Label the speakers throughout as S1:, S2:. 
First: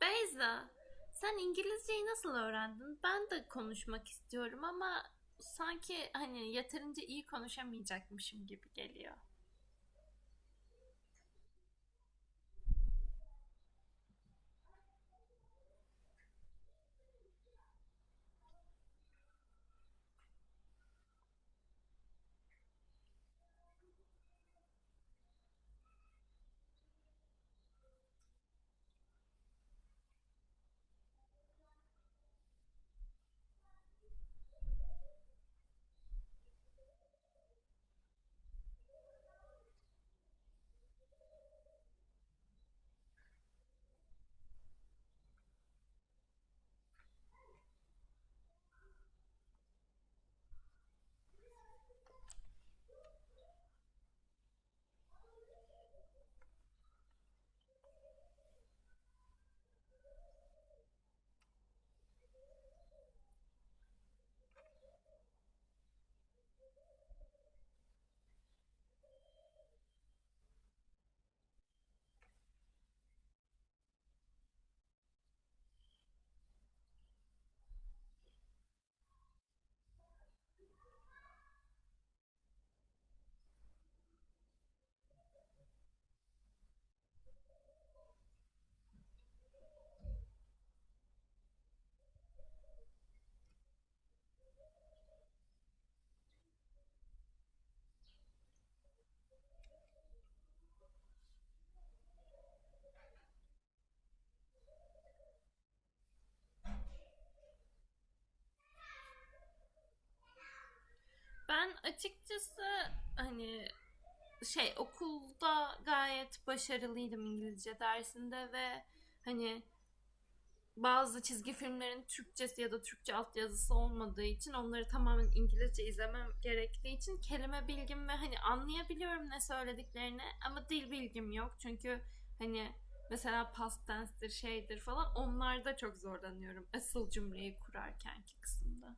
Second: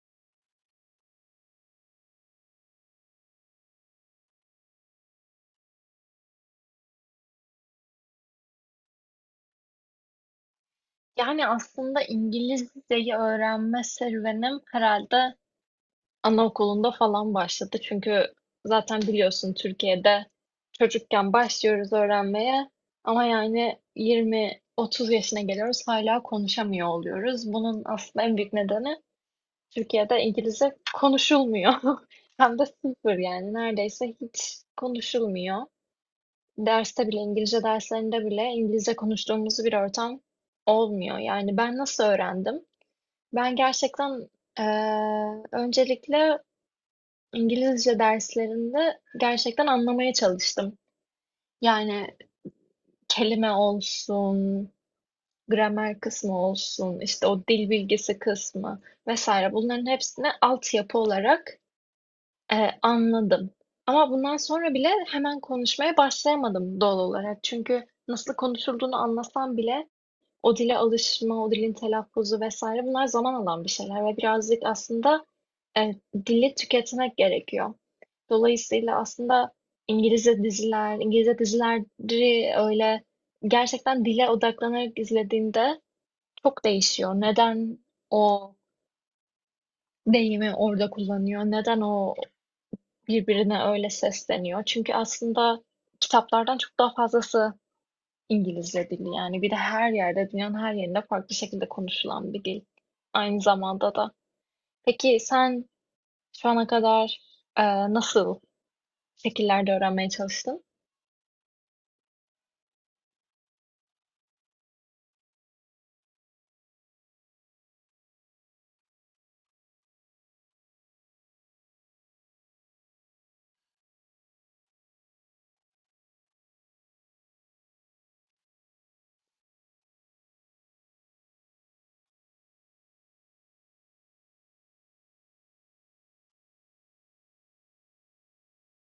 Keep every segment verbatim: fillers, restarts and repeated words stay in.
S1: Beyza, sen İngilizceyi nasıl öğrendin? Ben de konuşmak istiyorum ama sanki hani yeterince iyi konuşamayacakmışım gibi geliyor.
S2: Yani aslında İngilizceyi öğrenme serüvenim herhalde anaokulunda falan başladı. Çünkü zaten biliyorsun Türkiye'de çocukken başlıyoruz öğrenmeye ama yani yirmi otuz yaşına geliyoruz hala konuşamıyor oluyoruz. Bunun aslında en büyük nedeni Türkiye'de İngilizce konuşulmuyor. Hem de sıfır yani neredeyse hiç konuşulmuyor. Derste bile İngilizce derslerinde bile İngilizce konuştuğumuz bir ortam olmuyor. Yani ben nasıl öğrendim? Ben gerçekten, eee, öncelikle İngilizce derslerinde gerçekten anlamaya çalıştım. Yani kelime olsun, gramer kısmı olsun, işte o dil bilgisi kısmı vesaire bunların hepsini altyapı olarak, eee, anladım. Ama bundan sonra bile hemen konuşmaya başlayamadım doğal olarak. Çünkü nasıl konuşulduğunu anlasam bile o dile alışma, o dilin telaffuzu vesaire bunlar zaman alan bir şeyler ve birazcık aslında e, dili tüketmek gerekiyor. Dolayısıyla aslında İngilizce diziler, İngilizce dizileri öyle gerçekten dile odaklanarak izlediğinde çok değişiyor. Neden o deyimi orada kullanıyor? Neden o birbirine öyle sesleniyor? Çünkü aslında kitaplardan çok daha fazlası İngilizce dili yani. Bir de her yerde, dünyanın her yerinde farklı şekilde konuşulan bir dil. Aynı zamanda da. Peki sen şu ana kadar e, nasıl şekillerde öğrenmeye çalıştın?
S1: Ben açıkçası hani şey okulda gayet başarılıydım İngilizce dersinde ve hani bazı çizgi filmlerin Türkçesi ya da Türkçe altyazısı olmadığı için onları tamamen İngilizce izlemem gerektiği için kelime bilgim ve hani anlayabiliyorum ne söylediklerini, ama dil bilgim yok. Çünkü hani mesela past tense'dir şeydir falan onlarda çok zorlanıyorum, asıl cümleyi kurarkenki kısımda.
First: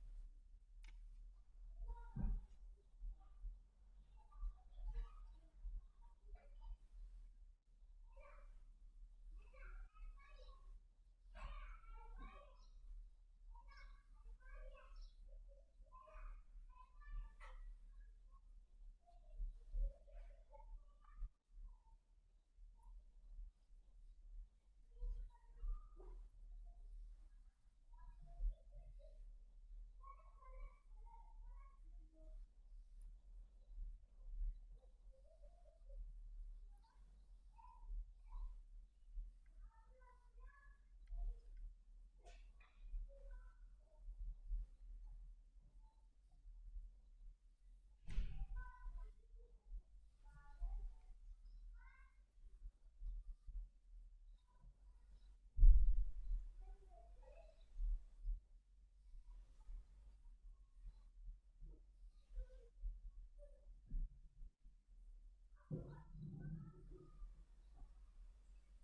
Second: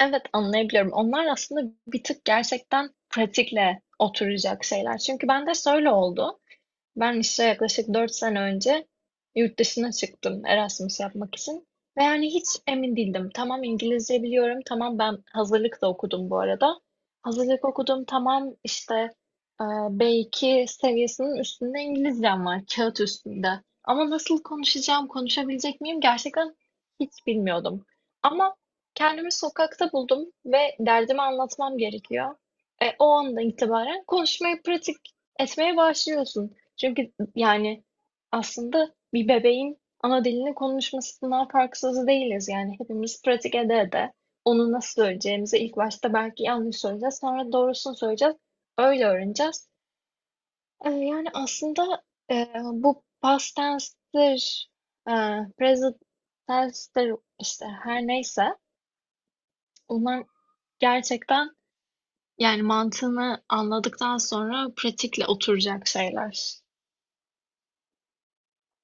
S2: Evet, anlayabiliyorum. Onlar aslında bir tık gerçekten pratikle oturacak şeyler. Çünkü bende şöyle oldu. Ben işte yaklaşık dört sene önce yurt dışına çıktım Erasmus yapmak için. Ve yani hiç emin değildim. Tamam, İngilizce biliyorum. Tamam, ben hazırlık da okudum bu arada. Hazırlık okudum. Tamam işte e, B iki seviyesinin üstünde İngilizcem var. Kağıt üstünde. Ama nasıl konuşacağım, konuşabilecek miyim gerçekten hiç bilmiyordum. Ama kendimi sokakta buldum ve derdimi anlatmam gerekiyor. E, o andan itibaren konuşmayı pratik etmeye başlıyorsun. Çünkü yani aslında bir bebeğin ana dilini konuşmasından farksız değiliz. Yani hepimiz pratik ede ede onu nasıl söyleyeceğimizi ilk başta belki yanlış söyleyeceğiz, sonra doğrusunu söyleyeceğiz, öyle öğreneceğiz. Ee, yani aslında e, bu past tense'tir, e, present tense'tir işte her neyse bunlar gerçekten yani mantığını anladıktan sonra pratikle oturacak şeyler.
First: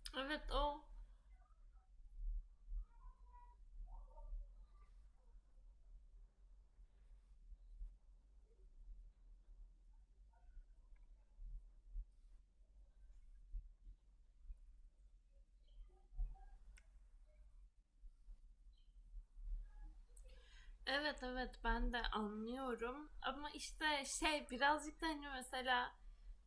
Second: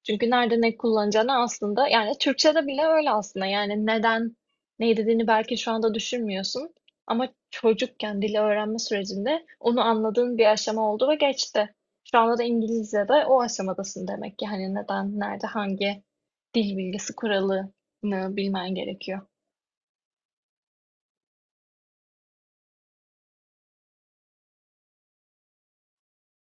S2: Çünkü
S1: Evet
S2: nerede ne
S1: o
S2: kullanacağını aslında yani Türkçe'de bile öyle aslında yani neden ne dediğini belki şu anda düşünmüyorsun ama çocukken dili öğrenme sürecinde onu anladığın bir aşama oldu ve geçti. Şu anda da İngilizce'de o aşamadasın demek ki hani neden, nerede, hangi dil bilgisi kuralını bilmen gerekiyor.
S1: Evet evet, ben de anlıyorum ama işte şey birazcık da hani mesela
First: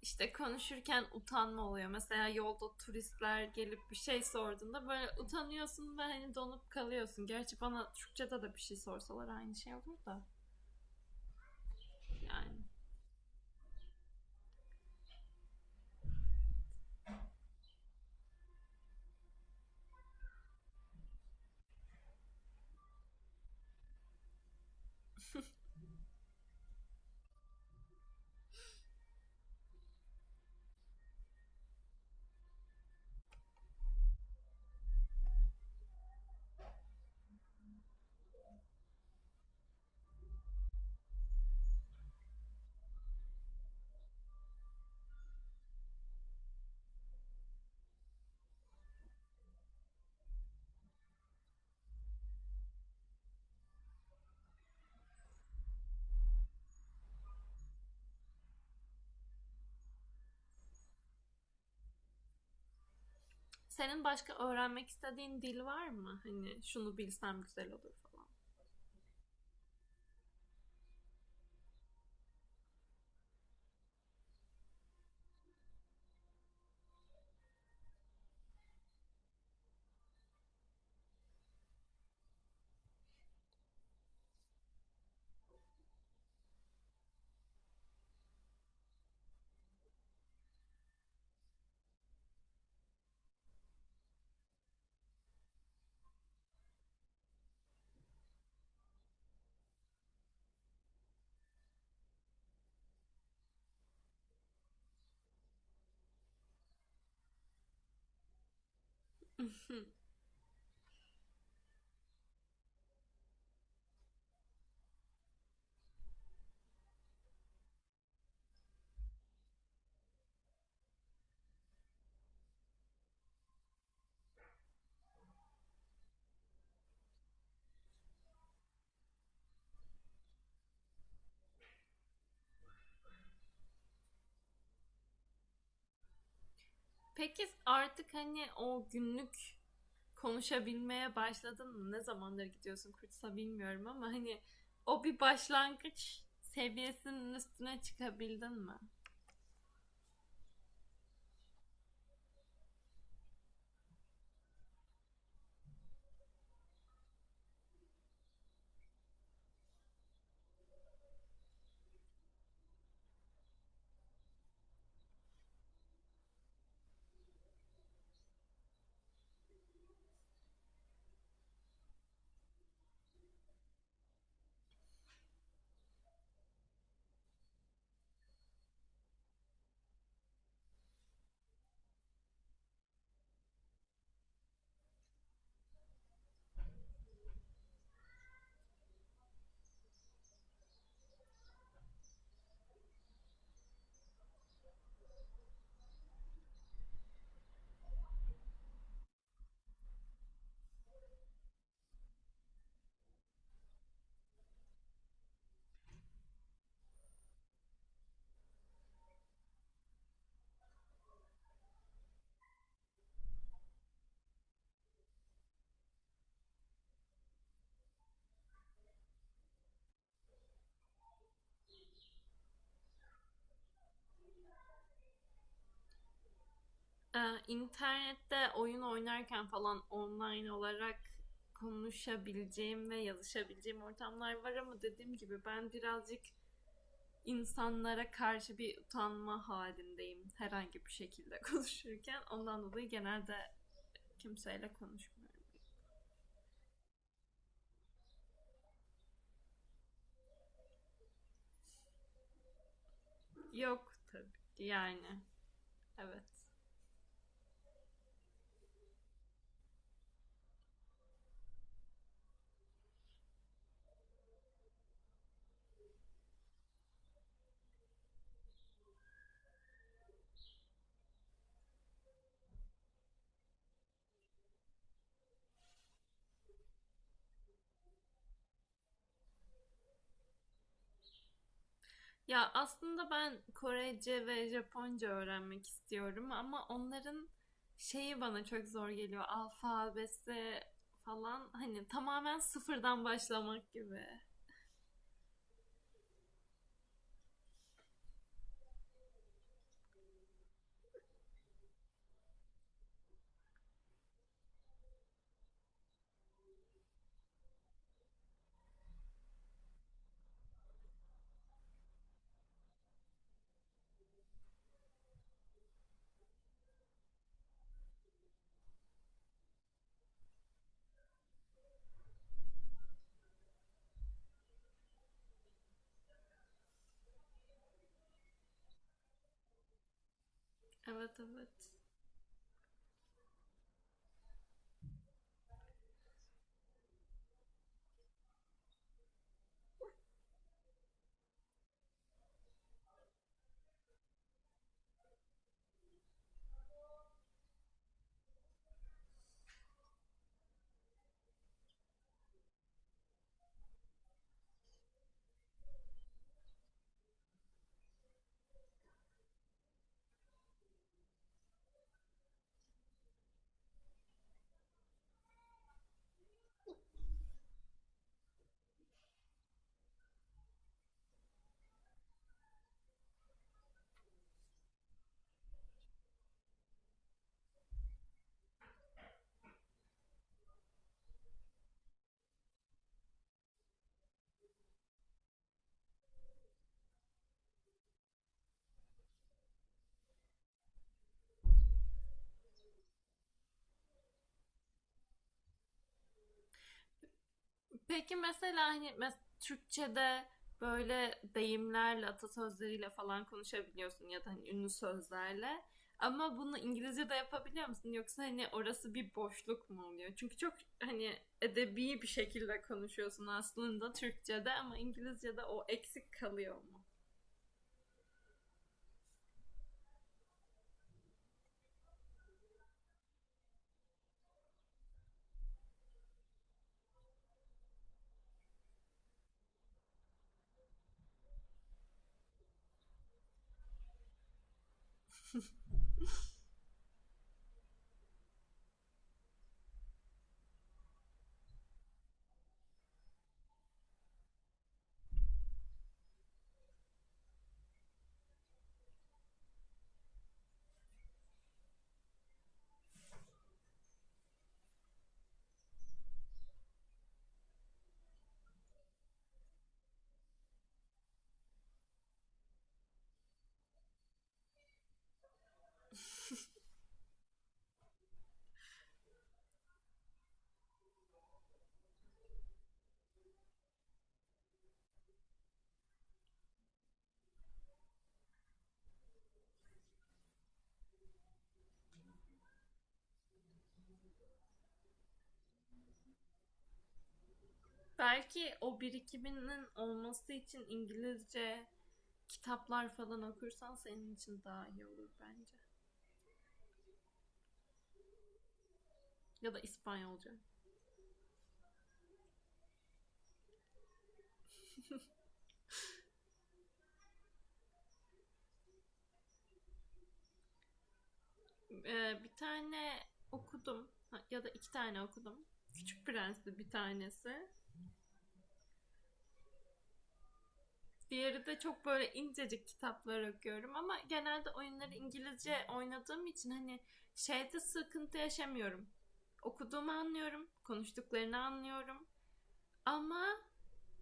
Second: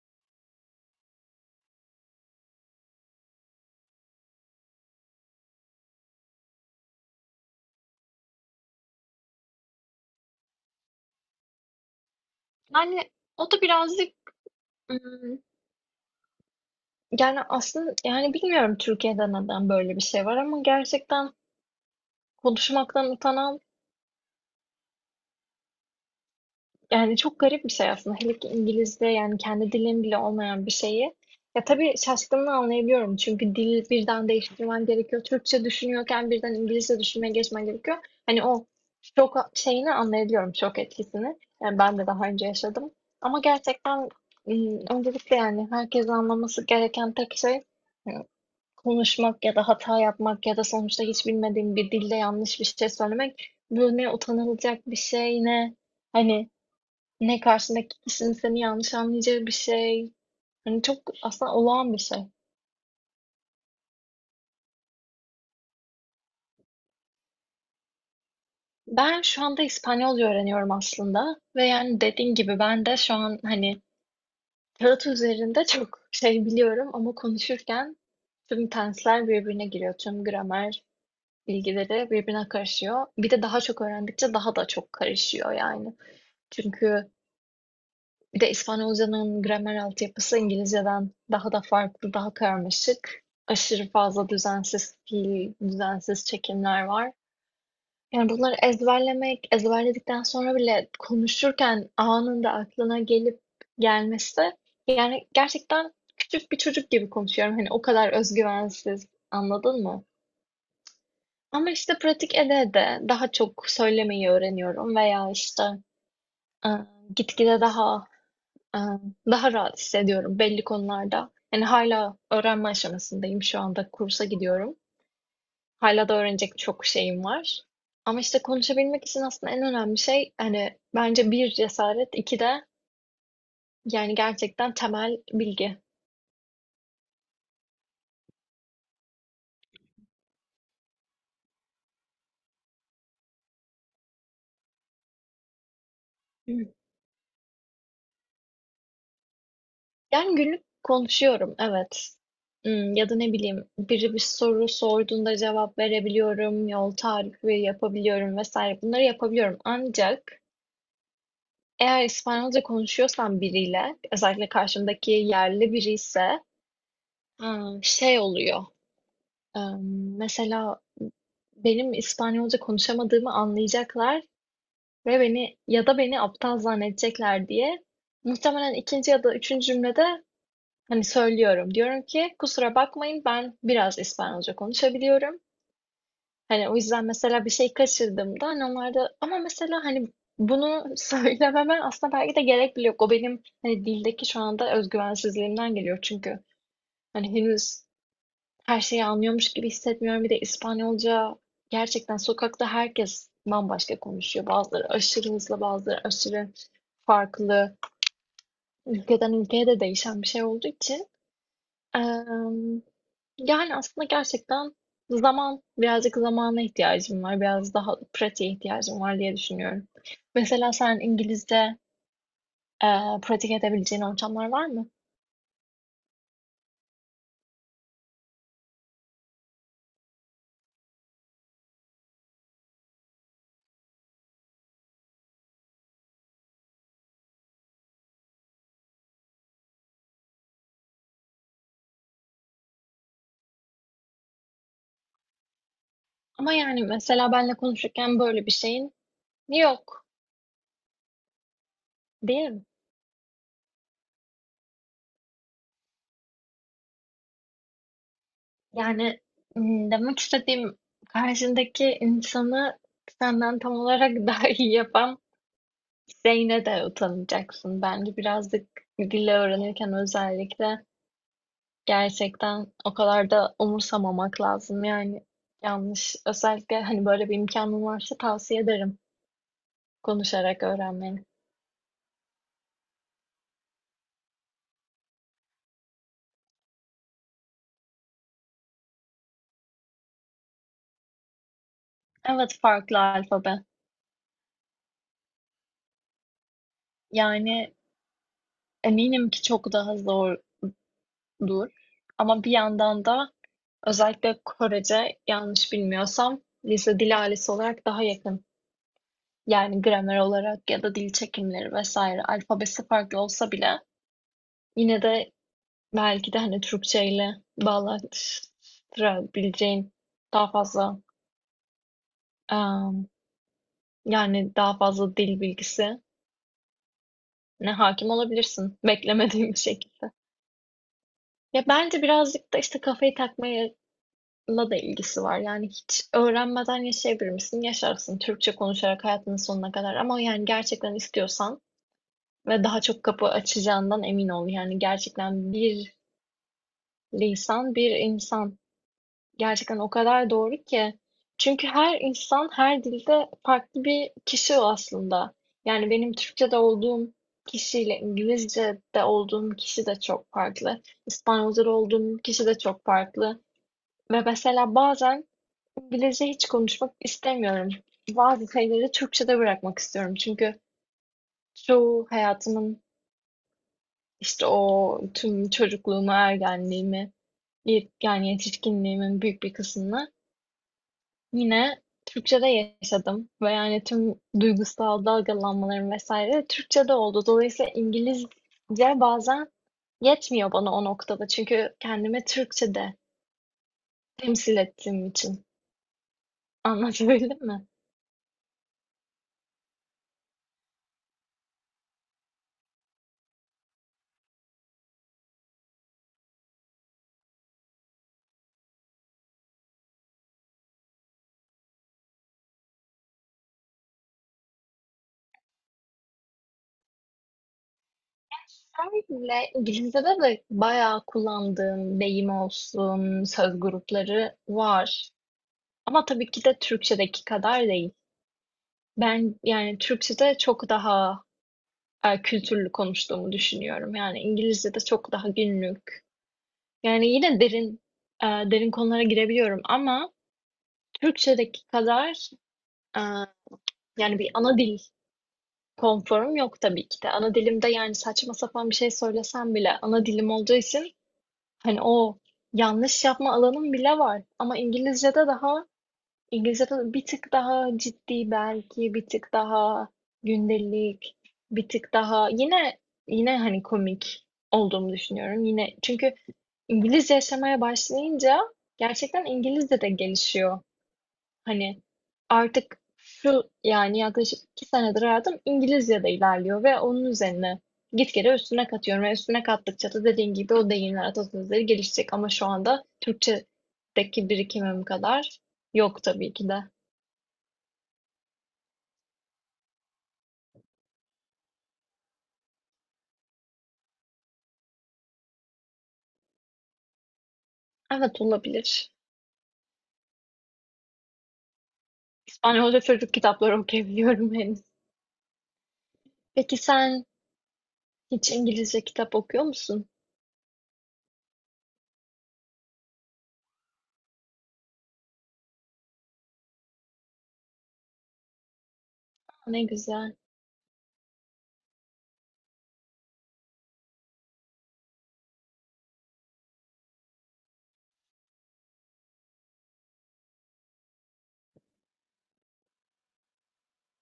S1: işte konuşurken utanma oluyor. Mesela yolda turistler gelip bir şey sorduğunda böyle utanıyorsun ve hani donup kalıyorsun. Gerçi bana Türkçe'de de bir şey sorsalar aynı şey olur da, yani.
S2: Yani o da birazcık ım, yani aslında yani bilmiyorum Türkiye'de neden böyle bir şey var ama gerçekten konuşmaktan utanan yani çok garip bir şey aslında. Hele ki İngilizce yani kendi dilin bile olmayan bir şeyi. Ya tabii şaşkınlığı anlayabiliyorum. Çünkü dil birden değiştirmen gerekiyor. Türkçe düşünüyorken birden İngilizce düşünmeye geçmen gerekiyor. Hani o şok şeyini anlayabiliyorum, şok etkisini. Yani ben de daha önce yaşadım. Ama gerçekten ım, öncelikle yani herkes anlaması gereken tek şey, ım, konuşmak ya da hata yapmak ya da sonuçta hiç bilmediğim bir dilde yanlış bir şey söylemek. Bu ne utanılacak bir şey ne hani ne karşındaki kişinin seni yanlış anlayacağı bir şey. Hani çok aslında olağan bir şey.
S1: Senin başka öğrenmek istediğin dil var mı? Hani şunu bilsem güzel olur falan.
S2: Ben şu anda İspanyolca öğreniyorum aslında ve yani dediğin gibi ben de şu an hani kağıt üzerinde çok şey biliyorum ama konuşurken tüm tensler birbirine giriyor. Tüm gramer bilgileri birbirine karışıyor. Bir de daha çok öğrendikçe daha da çok karışıyor yani. Çünkü bir de İspanyolcanın gramer altyapısı İngilizceden daha da farklı, daha karmaşık. Aşırı fazla düzensiz fiil, düzensiz çekimler var. Yani bunları ezberlemek, ezberledikten sonra bile konuşurken anında aklına gelip gelmesi, yani gerçekten küçük bir çocuk gibi konuşuyorum. Hani o kadar özgüvensiz, anladın mı? Ama işte pratik ede de daha çok söylemeyi öğreniyorum veya işte e, gitgide daha Ee, daha rahat hissediyorum belli konularda. Yani hala öğrenme aşamasındayım şu anda kursa gidiyorum. Hala da öğrenecek çok şeyim var. Ama işte konuşabilmek için aslında en önemli şey hani bence bir cesaret, iki de yani gerçekten temel bilgi.
S1: Peki artık hani o günlük konuşabilmeye başladın mı? Ne zamandır gidiyorsun kursa bilmiyorum, ama hani o bir başlangıç
S2: Hı.
S1: seviyesinin üstüne çıkabildin mi?
S2: Yani günlük konuşuyorum, evet. Hmm, ya da ne bileyim biri bir soru sorduğunda cevap verebiliyorum, yol tarifi yapabiliyorum vesaire bunları yapabiliyorum. Ancak eğer İspanyolca konuşuyorsam biriyle, özellikle karşımdaki yerli biri ise ha, şey oluyor. Em, Mesela benim İspanyolca konuşamadığımı anlayacaklar ve beni ya da beni aptal zannedecekler diye muhtemelen ikinci ya da üçüncü cümlede hani söylüyorum. Diyorum ki, kusura bakmayın ben biraz İspanyolca konuşabiliyorum. Hani o yüzden mesela bir şey kaçırdığımda hani onlar da ama mesela hani bunu söylememe aslında belki de gerek bile yok. O benim hani dildeki şu anda özgüvensizliğimden geliyor. Çünkü hani henüz her şeyi anlıyormuş gibi hissetmiyorum. Bir de İspanyolca gerçekten sokakta herkes bambaşka konuşuyor. Bazıları aşırı hızlı, bazıları aşırı farklı. Ülkeden ülkeye de değişen bir şey olduğu için. Emm, yani, aslında gerçekten zaman, birazcık zamana ihtiyacım var, biraz daha pratiğe ihtiyacım var diye düşünüyorum. Mesela sen İngilizce, eee, pratik edebileceğin ortamlar var mı?
S1: Ee, internette oyun oynarken falan online olarak konuşabileceğim ve yazışabileceğim ortamlar var, ama dediğim gibi ben birazcık insanlara karşı bir utanma halindeyim herhangi bir şekilde konuşurken. Ondan dolayı genelde kimseyle konuşmuyorum.
S2: Ama, yani, mesela benle konuşurken böyle bir şeyin yok, değil mi?
S1: Yok tabii, yani evet.
S2: Yani, ımm, demek istediğim karşındaki insanı senden tam olarak daha iyi yapan şeyine de utanacaksın. Bence birazcık dil öğrenirken özellikle gerçekten o kadar da umursamamak lazım yani yanlış. Özellikle hani böyle bir imkanın varsa tavsiye ederim konuşarak öğrenmeni.
S1: Ya aslında ben Korece ve Japonca öğrenmek istiyorum ama onların şeyi bana çok zor geliyor. Alfabesi falan hani tamamen
S2: Evet, farklı
S1: sıfırdan
S2: alfabe.
S1: başlamak gibi.
S2: Yani eminim ki çok daha zordur. Ama bir yandan da özellikle Korece yanlış bilmiyorsam lise dil ailesi olarak daha yakın. Yani gramer olarak ya da dil çekimleri vesaire alfabesi farklı olsa bile yine de belki de hani Türkçeyle bağlaştırabileceğin daha fazla em, yani daha fazla dil bilgisi ne hakim olabilirsin beklemediğin bir şekilde.
S1: Evet, evet.
S2: Ya bence birazcık da işte kafayı takmayla da ilgisi var. Yani hiç öğrenmeden yaşayabilir misin? Yaşarsın Türkçe konuşarak hayatının sonuna kadar ama yani gerçekten istiyorsan ve daha çok kapı açacağından emin ol. Yani gerçekten bir lisan bir insan gerçekten o kadar doğru ki. Çünkü her insan her dilde farklı bir kişi o aslında. Yani benim Türkçe'de olduğum kişiyle İngilizce'de olduğum kişi de çok farklı. İspanyolca'da olduğum kişi de çok farklı. Ve mesela bazen İngilizce hiç konuşmak istemiyorum. Bazı şeyleri Türkçe'de bırakmak istiyorum. Çünkü çoğu hayatımın işte o tüm çocukluğumu, ergenliğimi, yet- yani yetişkinliğimin büyük bir kısmını yine Türkçe'de yaşadım ve yani tüm duygusal dalgalanmalarım vesaire Türkçe'de oldu. Dolayısıyla İngilizce bazen yetmiyor bana o noktada. Çünkü kendimi Türkçe'de temsil ettiğim için. Anlatabildim mi?
S1: Peki mesela hani mes- Türkçe'de böyle deyimlerle, atasözleriyle falan konuşabiliyorsun ya da hani ünlü sözlerle. Ama bunu İngilizce'de yapabiliyor musun? Yoksa hani orası bir boşluk mu oluyor? Çünkü çok hani edebi bir şekilde konuşuyorsun aslında Türkçe'de, ama İngilizce'de o eksik kalıyor mu?
S2: Öyle İngilizce'de de bayağı kullandığım deyim olsun, söz grupları var. Ama tabii ki de Türkçedeki kadar değil. Ben yani Türkçede çok daha eee, kültürlü konuştuğumu düşünüyorum. Yani İngilizce'de çok daha günlük. Yani yine derin eee, derin konulara girebiliyorum ama Türkçedeki kadar eee, yani bir ana dil konforum yok tabii ki de. Ana dilimde yani saçma sapan bir şey söylesem bile ana dilim olduğu için hani o yanlış yapma alanım bile var. Ama İngilizce'de daha İngilizce'de bir tık daha ciddi belki, bir tık daha gündelik, bir tık daha yine yine hani komik olduğumu düşünüyorum. Yine çünkü İngilizce yaşamaya başlayınca gerçekten İngilizce de gelişiyor. Hani artık şu yani yaklaşık iki senedir hayatım İngilizce'de ilerliyor ve onun üzerine gitgide üstüne katıyorum ve üstüne kattıkça da dediğin gibi o deyimler, atasözleri gelişecek ama şu anda Türkçedeki birikimim kadar yok tabii ki de.
S1: Belki o birikiminin olması için İngilizce kitaplar falan okursan senin için daha iyi olur bence.
S2: Evet, olabilir.
S1: Ya da İspanyolca.
S2: İspanyolca çocuk kitapları okuyabiliyorum henüz. Peki sen hiç İngilizce kitap okuyor musun?
S1: Ee, bir tane okudum, ya da iki tane okudum. Küçük Prens'ti bir tanesi.
S2: Ne güzel.
S1: Diğeri de çok böyle incecik kitaplar okuyorum, ama genelde oyunları İngilizce oynadığım için hani şeyde sıkıntı yaşamıyorum. Okuduğumu anlıyorum, konuştuklarını anlıyorum. Ama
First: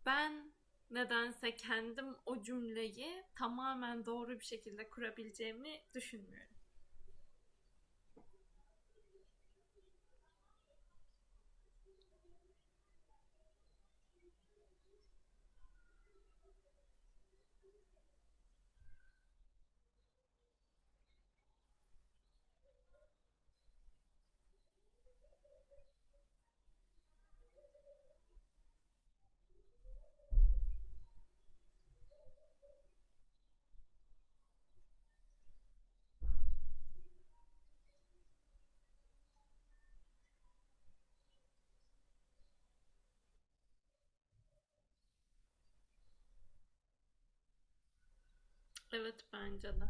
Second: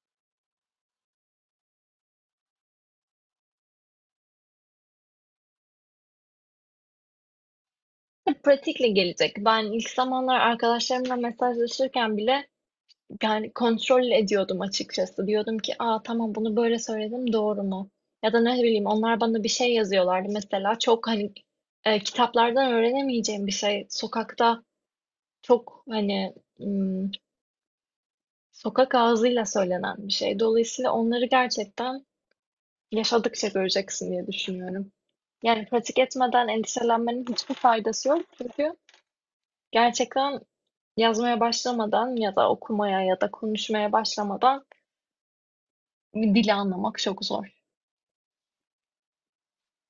S1: ben nedense kendim o cümleyi tamamen doğru bir şekilde kurabileceğimi düşünmüyorum.
S2: Pratikle gelecek. Ben ilk zamanlar arkadaşlarımla mesajlaşırken bile yani kontrol ediyordum açıkçası. Diyordum ki, "Aa tamam bunu böyle söyledim doğru mu?" Ya da ne bileyim onlar bana bir şey yazıyorlardı mesela. Çok hani e, kitaplardan öğrenemeyeceğim bir şey. Sokakta çok hani ım, sokak ağzıyla söylenen bir şey. Dolayısıyla onları gerçekten yaşadıkça göreceksin diye düşünüyorum. Yani pratik etmeden endişelenmenin hiçbir faydası yok. Çünkü gerçekten yazmaya başlamadan ya da okumaya ya da konuşmaya başlamadan dili anlamak çok zor.
S1: Evet, bence de.